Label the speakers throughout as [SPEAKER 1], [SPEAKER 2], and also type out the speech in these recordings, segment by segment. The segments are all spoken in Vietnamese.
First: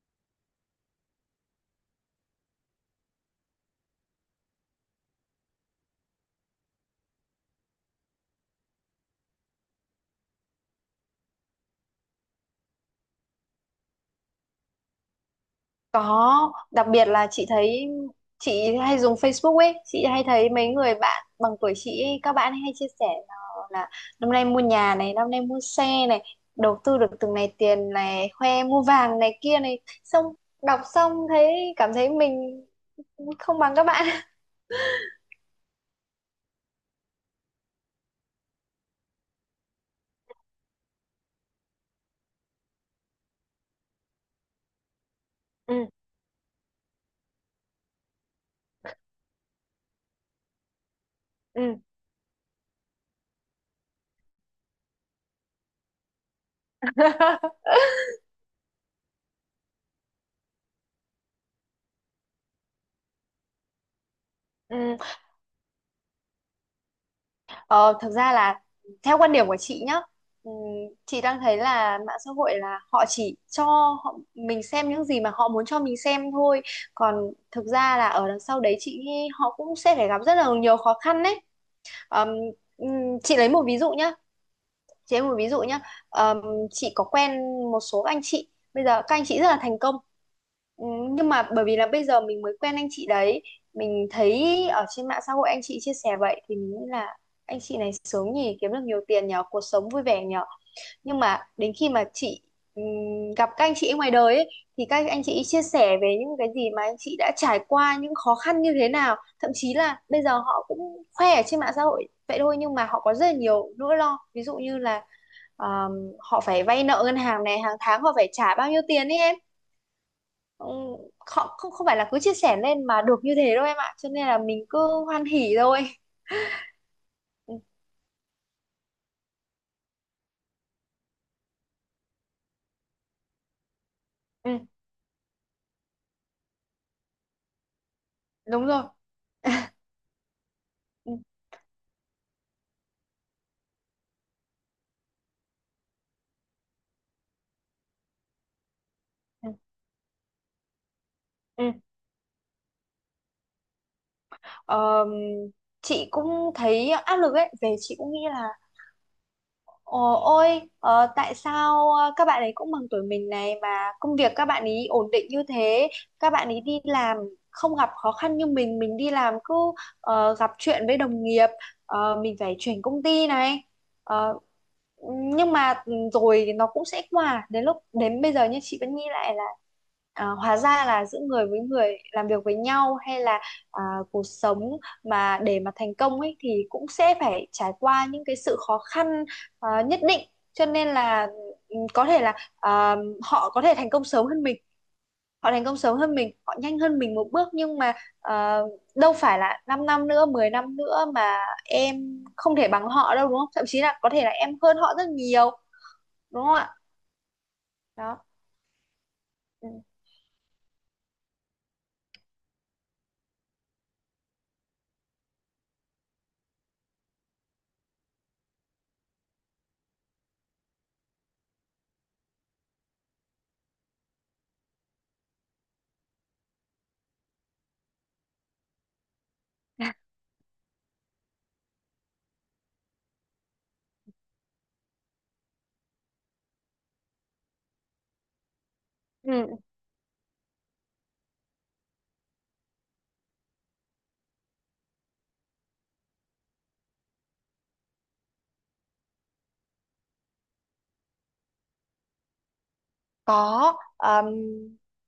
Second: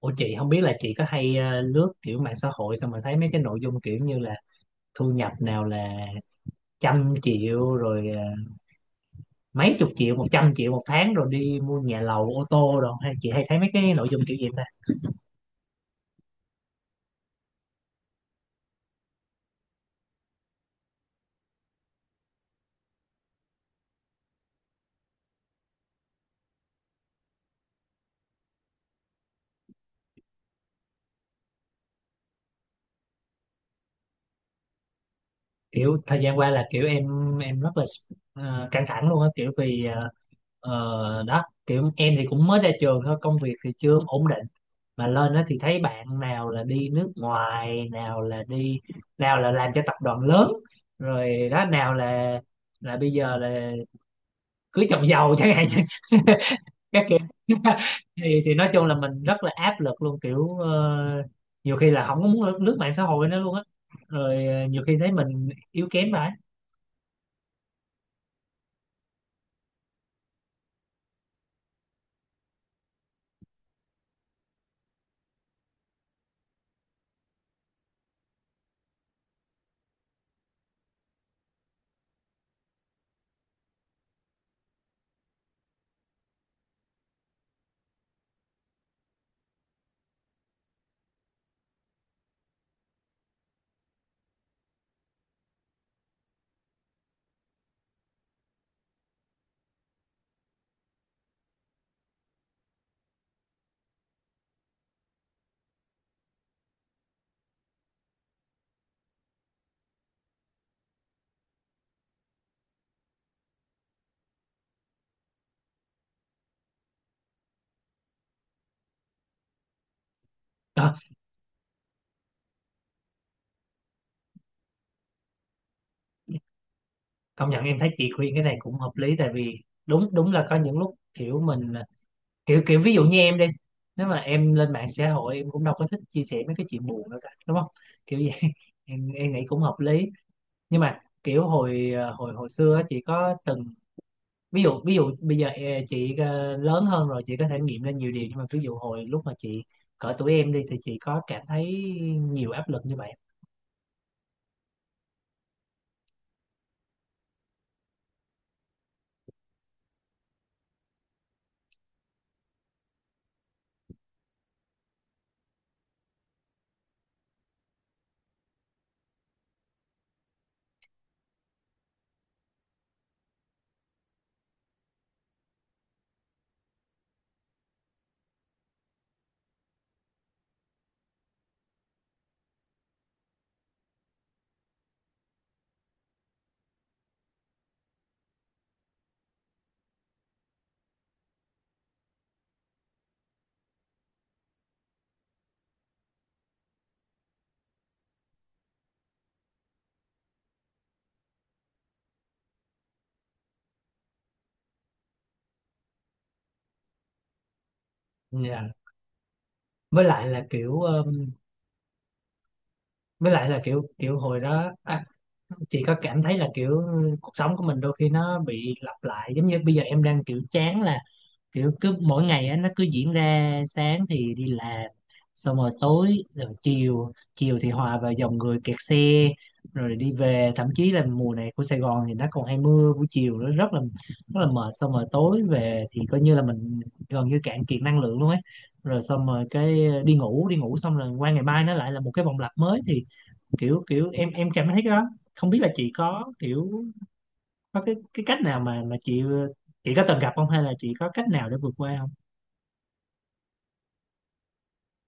[SPEAKER 1] Ủa, chị không biết là chị có hay lướt kiểu mạng xã hội xong rồi thấy mấy cái nội dung kiểu như là thu nhập, nào là trăm triệu rồi mấy chục triệu, 100 triệu một tháng, rồi đi mua nhà lầu, ô tô, rồi hay chị hay thấy mấy cái nội dung kiểu gì ta?
[SPEAKER 2] Có, đặc biệt là chị thấy chị hay dùng Facebook ấy, chị hay thấy mấy người bạn bằng tuổi chị ấy, các bạn ấy hay chia sẻ là năm nay mua nhà này, năm nay mua xe này, đầu tư được từng này tiền này, khoe mua vàng này kia này, xong đọc xong thấy cảm thấy mình không bằng các bạn.
[SPEAKER 1] Kiểu thời gian qua là kiểu em rất là căng thẳng luôn á, kiểu vì đó, kiểu em thì cũng mới ra trường thôi, công việc thì chưa ổn định, mà lên đó thì
[SPEAKER 2] Ừ,
[SPEAKER 1] thấy bạn nào là đi nước ngoài, nào là đi, nào là làm cho tập đoàn lớn rồi
[SPEAKER 2] ừ.
[SPEAKER 1] đó, nào là bây giờ là cưới chồng giàu chẳng hạn, các kiểu. Thì nói chung là mình rất là áp lực luôn, kiểu nhiều khi là không có muốn lướt, lướt mạng xã hội nữa luôn á, rồi nhiều khi
[SPEAKER 2] Ừ.
[SPEAKER 1] thấy mình yếu kém vậy.
[SPEAKER 2] Ờ, thực ra là theo quan điểm của chị nhá, ừm, chị đang thấy là mạng xã hội là họ chỉ cho họ, mình xem những gì mà họ muốn cho mình xem thôi. Còn thực ra là ở đằng sau đấy chị nghĩ họ cũng sẽ phải gặp rất là nhiều khó khăn đấy. Ờm, chị lấy một ví dụ nhá, chị em một ví dụ nhá, ờm, chị có quen một số anh chị, bây giờ các anh chị rất là thành công. Ừ, nhưng mà bởi vì là bây giờ mình mới quen anh chị đấy, mình thấy ở trên mạng xã hội anh chị chia sẻ vậy thì mình nghĩ là anh chị này sướng nhỉ, kiếm được nhiều tiền nhở, cuộc sống vui vẻ nhở. Nhưng mà đến khi mà chị ừm, gặp các anh chị ngoài đời ấy, thì các anh chị chia sẻ về những cái gì mà anh chị đã trải qua, những khó khăn như thế nào, thậm chí là bây giờ họ cũng khoe ở trên mạng xã hội vậy thôi nhưng mà họ có rất là nhiều nỗi lo, ví dụ như là Ờ, họ phải vay nợ ngân hàng này, hàng tháng họ phải trả bao nhiêu tiền ấy em. Ừ,
[SPEAKER 1] Ờ,
[SPEAKER 2] họ không không phải là cứ chia sẻ lên mà được như thế đâu em ạ, cho nên là mình cứ hoan hỉ thôi.
[SPEAKER 1] công
[SPEAKER 2] Ừ,
[SPEAKER 1] nhận em thấy chị khuyên cái này cũng hợp lý, tại vì đúng đúng là có những lúc kiểu mình kiểu kiểu ví dụ như em đi, nếu mà em
[SPEAKER 2] ừ,
[SPEAKER 1] lên mạng xã hội em cũng đâu có thích chia sẻ mấy cái chuyện buồn đâu cả, đúng không? Kiểu vậy.
[SPEAKER 2] đúng rồi.
[SPEAKER 1] Em nghĩ cũng hợp lý. Nhưng mà
[SPEAKER 2] Ừ,
[SPEAKER 1] kiểu hồi hồi hồi xưa á, chị có từng ví dụ, bây giờ chị lớn hơn rồi chị có thể nghiệm lên nhiều điều, nhưng mà ví dụ hồi lúc mà
[SPEAKER 2] ừ,
[SPEAKER 1] chị cỡ tuổi em đi thì chị có cảm thấy
[SPEAKER 2] ừ.
[SPEAKER 1] nhiều áp lực như vậy?
[SPEAKER 2] Ờ, chị cũng thấy áp lực ấy, về chị cũng nghĩ là: Ồ, ôi, tại sao các bạn ấy cũng bằng tuổi mình này mà công việc các bạn ấy ổn định như thế, các bạn ấy đi làm không gặp khó khăn như mình đi làm cứ gặp chuyện với đồng nghiệp, mình phải chuyển công ty này. Ờ, nhưng mà rồi nó cũng sẽ qua, đến lúc đến bây giờ như chị vẫn nghĩ lại là hóa ra là giữa người với người làm việc với nhau hay là à, cuộc sống mà để mà thành công ấy thì cũng sẽ phải trải qua những cái sự khó khăn nhất định. Cho nên là có thể là họ có thể thành công sớm hơn mình, họ thành công sớm hơn mình, họ nhanh hơn mình một bước, nhưng mà ờ, đâu phải là 5 năm nữa, 10 năm nữa mà em không thể bằng họ đâu, đúng không? Thậm chí là có thể là em hơn họ rất nhiều, đúng không ạ? Đó.
[SPEAKER 1] Dạ.
[SPEAKER 2] Ừ.
[SPEAKER 1] với lại là kiểu ờ, với lại là kiểu kiểu hồi đó à, chị có cảm thấy là kiểu ừ, cuộc sống của mình đôi khi nó bị lặp lại, giống như bây giờ em đang kiểu chán là kiểu cứ mỗi ngày á nó cứ diễn ra, sáng thì đi làm xong rồi tối, rồi chiều chiều thì hòa vào dòng người kẹt xe rồi đi về, thậm chí là mùa này của Sài Gòn thì nó còn hay mưa buổi chiều, nó rất là mệt, xong rồi tối về thì coi như là mình gần như cạn kiệt năng lượng luôn ấy, rồi xong rồi
[SPEAKER 2] Ừ,
[SPEAKER 1] cái đi ngủ xong rồi qua ngày mai nó lại là một cái vòng lặp mới, thì kiểu kiểu em cảm thấy cái đó, không biết là chị có kiểu có cái cách nào mà chị có từng gặp không hay là chị có cách nào để vượt qua không?
[SPEAKER 2] có.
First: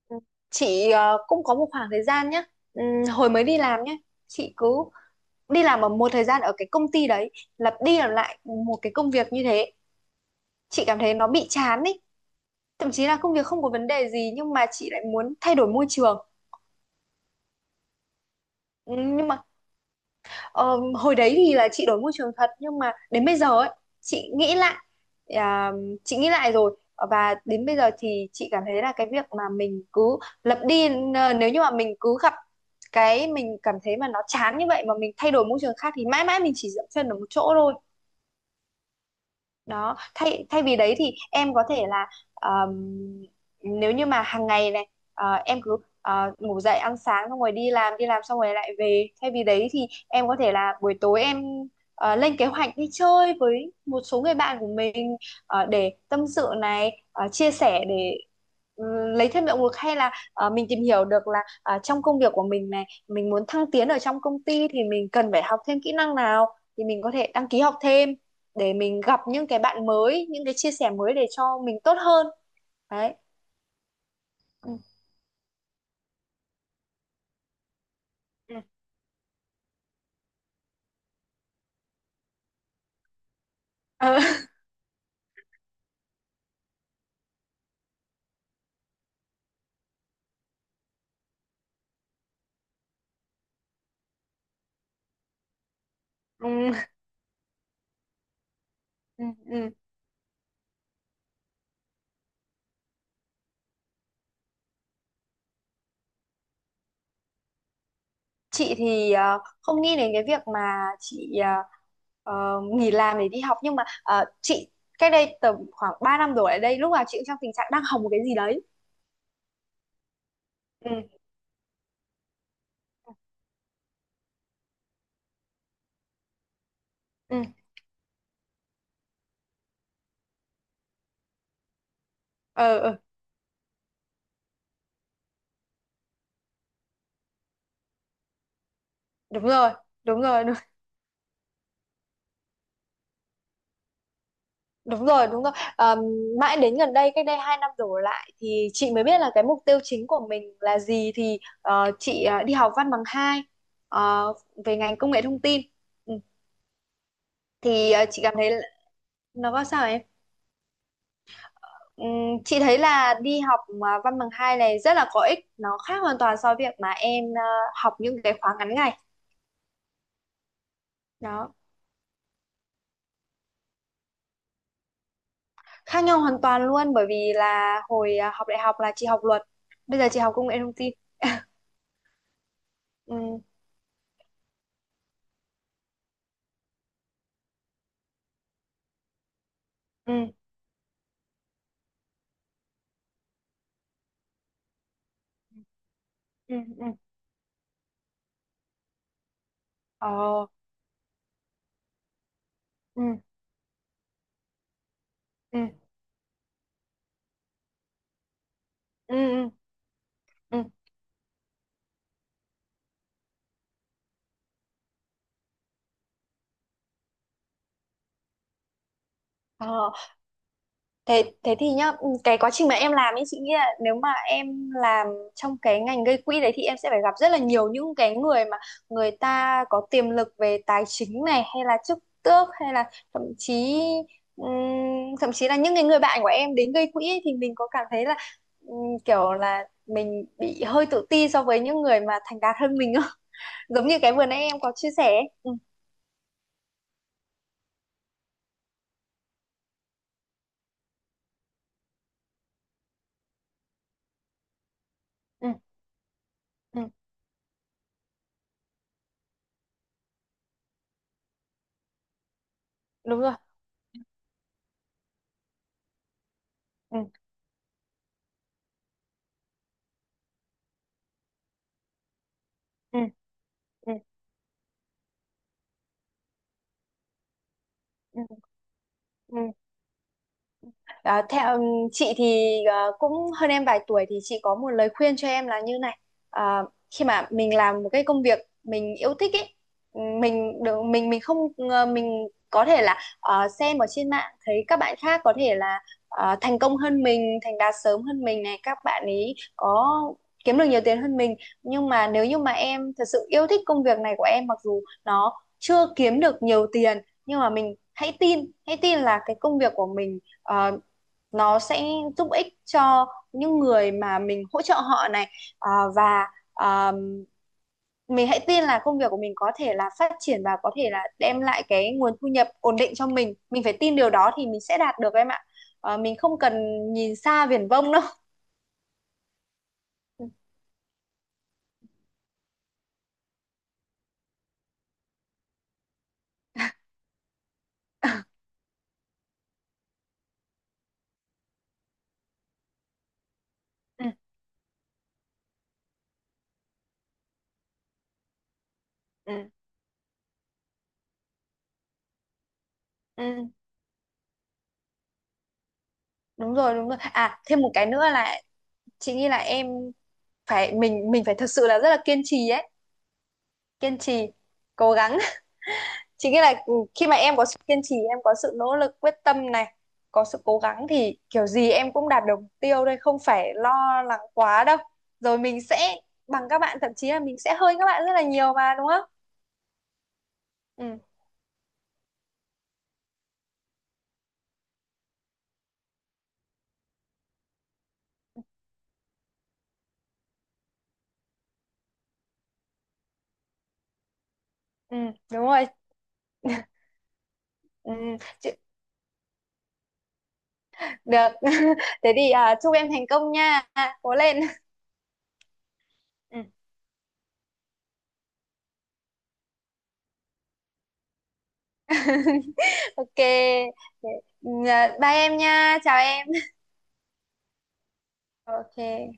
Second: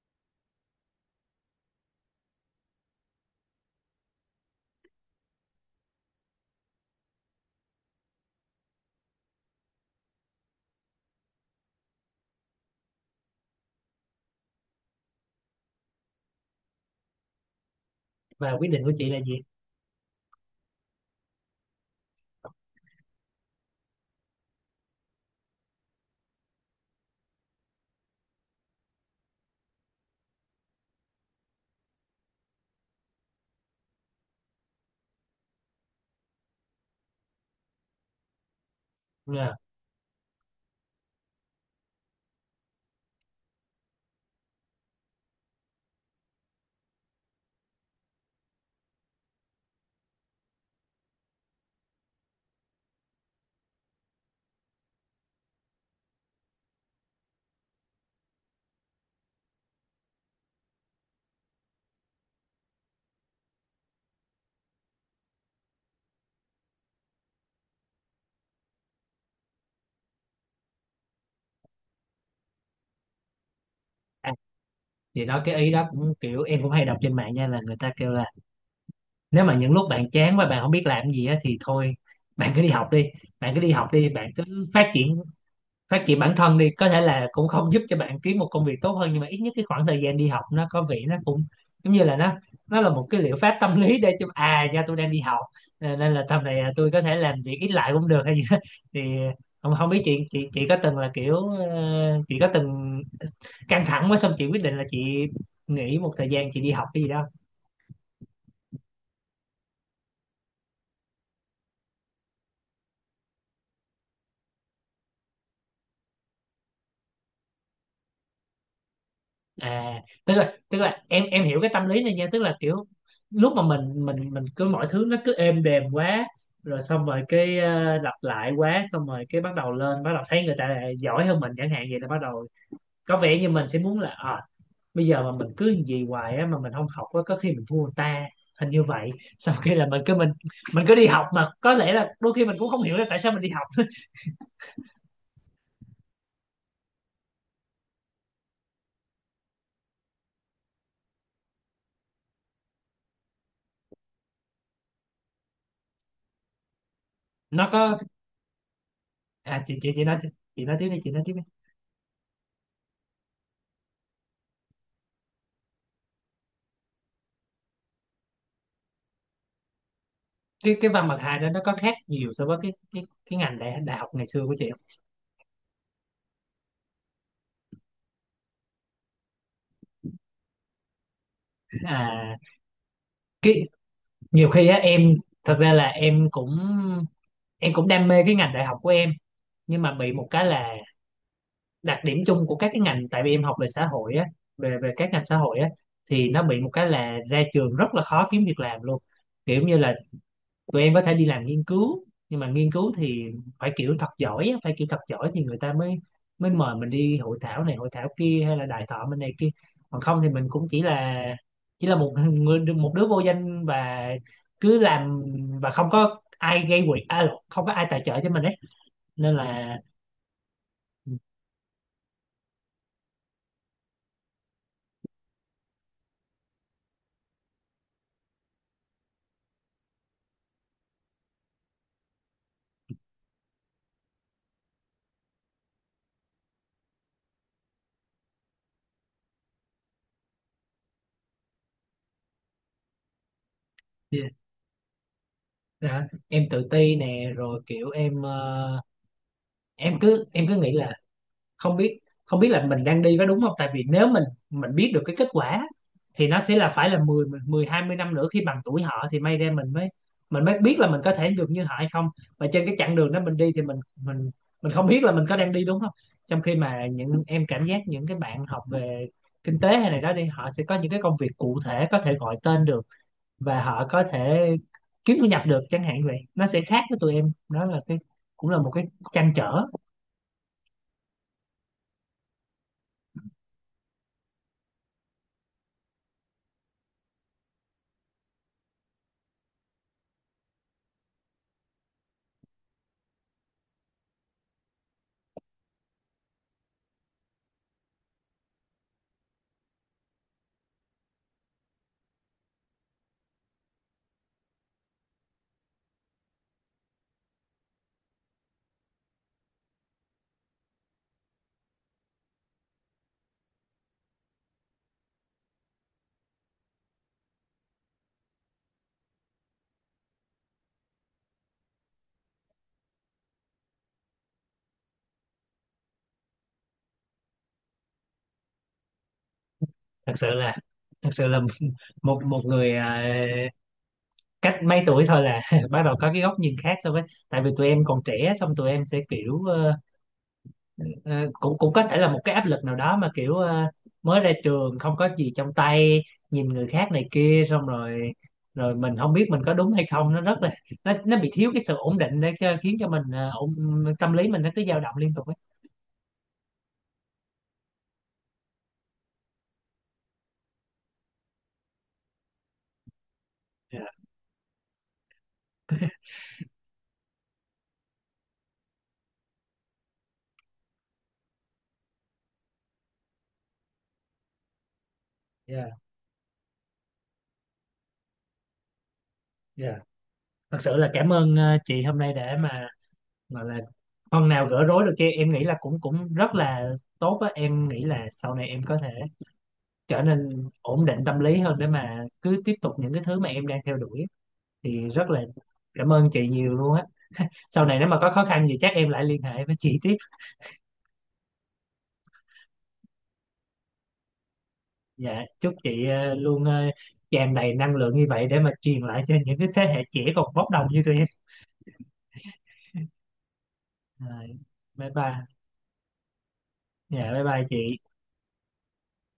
[SPEAKER 2] ừ, chị cũng có một khoảng thời gian nhé, hồi mới đi làm nhé, chị cứ đi làm ở một thời gian ở cái công ty đấy, lặp đi lặp lại một cái công việc như thế, chị cảm thấy nó bị chán ấy, thậm chí là công việc không có vấn đề gì nhưng mà chị lại muốn thay đổi môi trường.
[SPEAKER 1] Và quyết định của
[SPEAKER 2] Ừ,
[SPEAKER 1] chị là
[SPEAKER 2] nhưng
[SPEAKER 1] gì?
[SPEAKER 2] mà ờ, hồi đấy thì là chị đổi môi trường thật, nhưng mà đến bây giờ ấy chị nghĩ lại, à, chị nghĩ lại rồi, và đến bây giờ thì chị cảm thấy là cái việc mà mình cứ lặp đi, nếu như mà mình cứ gặp cái mình cảm thấy mà nó chán như vậy mà mình thay đổi môi trường khác thì mãi mãi mình chỉ dậm chân ở một chỗ thôi.
[SPEAKER 1] Ngờ.
[SPEAKER 2] Đó, thay thay vì đấy thì em có thể là, ờm, nếu như mà hàng ngày này em cứ ngủ dậy ăn sáng xong rồi đi làm, đi làm xong rồi lại về, thay vì đấy thì em có thể là buổi tối em lên kế hoạch đi chơi với một số người bạn của mình, để tâm sự này, chia sẻ để ừ, lấy thêm động lực, hay là mình tìm hiểu được là trong công việc của mình này mình muốn thăng tiến ở trong công ty thì mình cần phải học thêm kỹ năng nào, thì mình có thể đăng ký học thêm để mình gặp những cái bạn mới, những cái chia sẻ mới để cho mình tốt hơn. Đấy.
[SPEAKER 1] À,
[SPEAKER 2] Ừ.
[SPEAKER 1] chị nói cái ý đó cũng kiểu em cũng hay đọc trên mạng nha, là người ta kêu là
[SPEAKER 2] Ừ.
[SPEAKER 1] nếu mà những lúc bạn chán và bạn không biết làm gì á thì thôi, bạn cứ đi học đi, bạn cứ đi học đi,
[SPEAKER 2] Ờ.
[SPEAKER 1] bạn cứ phát triển, phát triển bản thân đi, có thể là cũng không giúp cho bạn kiếm một công việc tốt hơn nhưng mà ít nhất cái khoảng thời gian đi học nó có vẻ nó cũng giống như là nó là một cái liệu pháp tâm lý, để cho à nha tôi đang đi học, à, nên là tầm này à,
[SPEAKER 2] Ừ,
[SPEAKER 1] tôi có thể làm việc ít lại cũng được hay gì đó. Thì
[SPEAKER 2] ừ, ừ.
[SPEAKER 1] không không biết chị có từng là kiểu chị có từng căng thẳng quá xong chị quyết định là chị nghỉ một thời gian chị đi học cái gì đó.
[SPEAKER 2] Chị thì không nghĩ đến cái việc mà chị nghỉ làm để đi học, nhưng mà chị cách đây tầm khoảng 3 năm đổ lại đây lúc nào chị cũng trong tình trạng đang học một cái gì đấy.
[SPEAKER 1] À, tức là tức
[SPEAKER 2] Ừ,
[SPEAKER 1] là em hiểu cái tâm lý này nha, tức là kiểu lúc mà mình cứ mọi thứ nó cứ êm đềm quá, rồi xong rồi
[SPEAKER 2] ừ.
[SPEAKER 1] cái lặp lại quá xong rồi cái bắt đầu lên, bắt đầu thấy người ta giỏi hơn mình chẳng hạn, vậy là bắt đầu
[SPEAKER 2] Ờ, ừ,
[SPEAKER 1] có vẻ như mình sẽ muốn là à, bây giờ mà mình cứ gì hoài á mà mình không học á có khi mình thua người ta, hình như vậy.
[SPEAKER 2] đúng
[SPEAKER 1] Sau
[SPEAKER 2] rồi,
[SPEAKER 1] khi là mình cứ
[SPEAKER 2] đúng
[SPEAKER 1] mình
[SPEAKER 2] rồi.
[SPEAKER 1] mình cứ đi học mà có lẽ là đôi khi mình cũng không hiểu là tại sao mình đi học.
[SPEAKER 2] Đúng rồi, đúng rồi. Mãi đến gần đây, cách đây 2 năm đổ lại thì chị mới biết là cái mục tiêu chính của mình là gì, thì chị đi học văn bằng 2 ờ, về ngành công nghệ thông tin. Ừ.
[SPEAKER 1] nó
[SPEAKER 2] Thì
[SPEAKER 1] có
[SPEAKER 2] chị cảm thấy là- nó
[SPEAKER 1] à
[SPEAKER 2] có sao em?
[SPEAKER 1] chị nói tiếp đi, chị nói tiếp đi.
[SPEAKER 2] Chị thấy là đi học mà văn bằng 2 này rất là có ích, nó khác hoàn toàn so với việc mà em học những cái khóa ngắn ngày.
[SPEAKER 1] Cái văn bằng hai đó
[SPEAKER 2] Đó,
[SPEAKER 1] nó có khác nhiều so với cái ngành đại đại học ngày xưa của chị không?
[SPEAKER 2] khác nhau hoàn toàn luôn, bởi vì là hồi học đại học là chị học luật, bây giờ chị học công nghệ thông tin.
[SPEAKER 1] À,
[SPEAKER 2] Ừ,
[SPEAKER 1] cái nhiều khi á em, thật ra là em cũng đam mê cái ngành đại học của em, nhưng mà bị một
[SPEAKER 2] ừ,
[SPEAKER 1] cái là đặc điểm chung của các cái ngành, tại vì em học về xã hội á, về về các ngành xã hội á thì nó
[SPEAKER 2] ừ,
[SPEAKER 1] bị một cái
[SPEAKER 2] ừ.
[SPEAKER 1] là ra trường rất là khó kiếm việc làm luôn, kiểu như là
[SPEAKER 2] Ờ.
[SPEAKER 1] tụi em có thể đi làm nghiên cứu, nhưng mà nghiên cứu
[SPEAKER 2] Ừ,
[SPEAKER 1] thì phải kiểu thật giỏi á, phải kiểu thật giỏi thì người
[SPEAKER 2] ừ,
[SPEAKER 1] ta mới mới mời mình đi hội thảo này hội thảo kia hay là đại thọ
[SPEAKER 2] ừ,
[SPEAKER 1] bên này kia,
[SPEAKER 2] ừ,
[SPEAKER 1] còn không thì mình
[SPEAKER 2] ừ.
[SPEAKER 1] cũng chỉ là một người, một đứa vô danh, và cứ làm, và không có ai gây quỹ à, không có ai tài trợ cho mình ấy nên là.
[SPEAKER 2] ờ, thế thế thì nhá, cái quá trình mà em làm ấy chị nghĩ là nếu mà em làm trong cái ngành gây quỹ đấy thì em sẽ phải gặp rất là nhiều những cái người mà người ta có tiềm lực về tài chính này, hay là chức tước, hay là ừm, thậm chí là những cái người bạn của em đến gây quỹ ấy, thì mình có cảm thấy là kiểu là mình bị hơi tự ti so với những người mà thành đạt hơn mình không? Giống như cái vừa nãy em có chia sẻ ấy. Ừ,
[SPEAKER 1] Dạ, em tự ti nè, rồi kiểu em em cứ nghĩ là không biết, không biết là mình đang đi có đúng không, tại vì nếu mình biết được cái kết
[SPEAKER 2] ừ,
[SPEAKER 1] quả thì nó sẽ là
[SPEAKER 2] ừ,
[SPEAKER 1] phải là 10 mười, 20 năm nữa khi bằng tuổi họ thì may ra mình mới biết là mình có thể được như họ hay không, và trên cái chặng đường đó
[SPEAKER 2] đúng rồi.
[SPEAKER 1] mình đi thì mình không biết là mình có đang đi đúng không, trong khi mà
[SPEAKER 2] Ừ,
[SPEAKER 1] những em cảm giác những cái bạn học về kinh tế hay này đó đi họ sẽ có những cái công việc cụ thể có thể gọi tên được,
[SPEAKER 2] ừ,
[SPEAKER 1] và họ
[SPEAKER 2] ừ,
[SPEAKER 1] có thể kiếm thu nhập được chẳng hạn, vậy nó sẽ khác với tụi em, đó là cái
[SPEAKER 2] ừ.
[SPEAKER 1] cũng là một cái trăn
[SPEAKER 2] Ừ.
[SPEAKER 1] trở.
[SPEAKER 2] À, theo chị thì cũng hơn em vài tuổi thì chị có một lời khuyên cho em là như này: à, khi mà mình làm một cái công việc mình yêu thích ấy, mình được mình không, mình có thể là xem ở trên mạng thấy các bạn khác có thể là thành công hơn mình, thành đạt sớm hơn mình này, các bạn ấy có kiếm được nhiều tiền hơn mình, nhưng mà nếu như mà em thật sự yêu thích công việc này của em, mặc dù nó chưa kiếm được nhiều tiền, nhưng mà mình hãy tin, hãy tin là cái công việc của mình nó sẽ giúp ích cho những người mà mình hỗ trợ họ này, à, và, à, mình hãy tin là công việc của mình có thể là phát triển và có thể là đem lại cái nguồn thu nhập ổn định cho mình phải tin điều đó thì mình sẽ đạt được em ạ. À, mình không cần nhìn xa viển vông đâu.
[SPEAKER 1] Thật
[SPEAKER 2] Ừ,
[SPEAKER 1] sự là, thật sự là một một người, à, cách mấy tuổi thôi là, bắt đầu có cái góc nhìn khác so với, tại vì tụi em còn trẻ xong tụi em sẽ kiểu ờ, cũng cũng có thể là một cái áp lực nào đó mà kiểu
[SPEAKER 2] ừ,
[SPEAKER 1] mới ra trường không có gì trong tay, nhìn người khác này kia xong rồi, rồi mình không biết
[SPEAKER 2] ừ,
[SPEAKER 1] mình có đúng hay không, nó rất là, nó bị thiếu cái sự ổn định khiến cho mình
[SPEAKER 2] ừ.
[SPEAKER 1] ổn, tâm lý mình nó cứ dao động liên tục ấy.
[SPEAKER 2] Đúng rồi, đúng rồi. À, thêm một cái nữa là chị nghĩ là em phải, mình phải thật sự là rất là kiên trì ấy,
[SPEAKER 1] Dạ,
[SPEAKER 2] kiên trì, cố gắng, chính nghĩa là khi mà em có sự kiên trì, em có sự nỗ lực quyết tâm này, có sự cố gắng, thì kiểu gì em cũng đạt được mục tiêu đây, không phải lo lắng quá đâu, rồi mình
[SPEAKER 1] dạ,
[SPEAKER 2] sẽ bằng các bạn, thậm chí là mình sẽ hơn các bạn rất là nhiều mà, đúng không?
[SPEAKER 1] dạ. Thật sự
[SPEAKER 2] Ừ,
[SPEAKER 1] là cảm ơn chị hôm nay để mà gọi là phần nào gỡ rối được kia, em nghĩ là cũng cũng rất là tốt á, em nghĩ là sau này em có thể trở nên ổn định tâm lý hơn để mà cứ tiếp tục những cái thứ mà em đang theo đuổi, thì
[SPEAKER 2] ừ,
[SPEAKER 1] rất là
[SPEAKER 2] đúng rồi.
[SPEAKER 1] cảm ơn chị nhiều luôn á, sau này nếu
[SPEAKER 2] Ừ.
[SPEAKER 1] mà có khó khăn gì
[SPEAKER 2] chị-
[SPEAKER 1] chắc em lại liên hệ với chị tiếp.
[SPEAKER 2] Được. Thế thì chúc em thành công nha, cố lên.
[SPEAKER 1] Dạ, chúc chị luôn
[SPEAKER 2] Ừ.
[SPEAKER 1] tràn đầy năng lượng như vậy để mà truyền lại cho những cái thế hệ trẻ còn bốc đồng như tụi em.
[SPEAKER 2] Ok. Thế,
[SPEAKER 1] Rồi, bye
[SPEAKER 2] bye
[SPEAKER 1] bye.
[SPEAKER 2] em nha, chào em.
[SPEAKER 1] Dạ, bye bye chị.
[SPEAKER 2] Ok.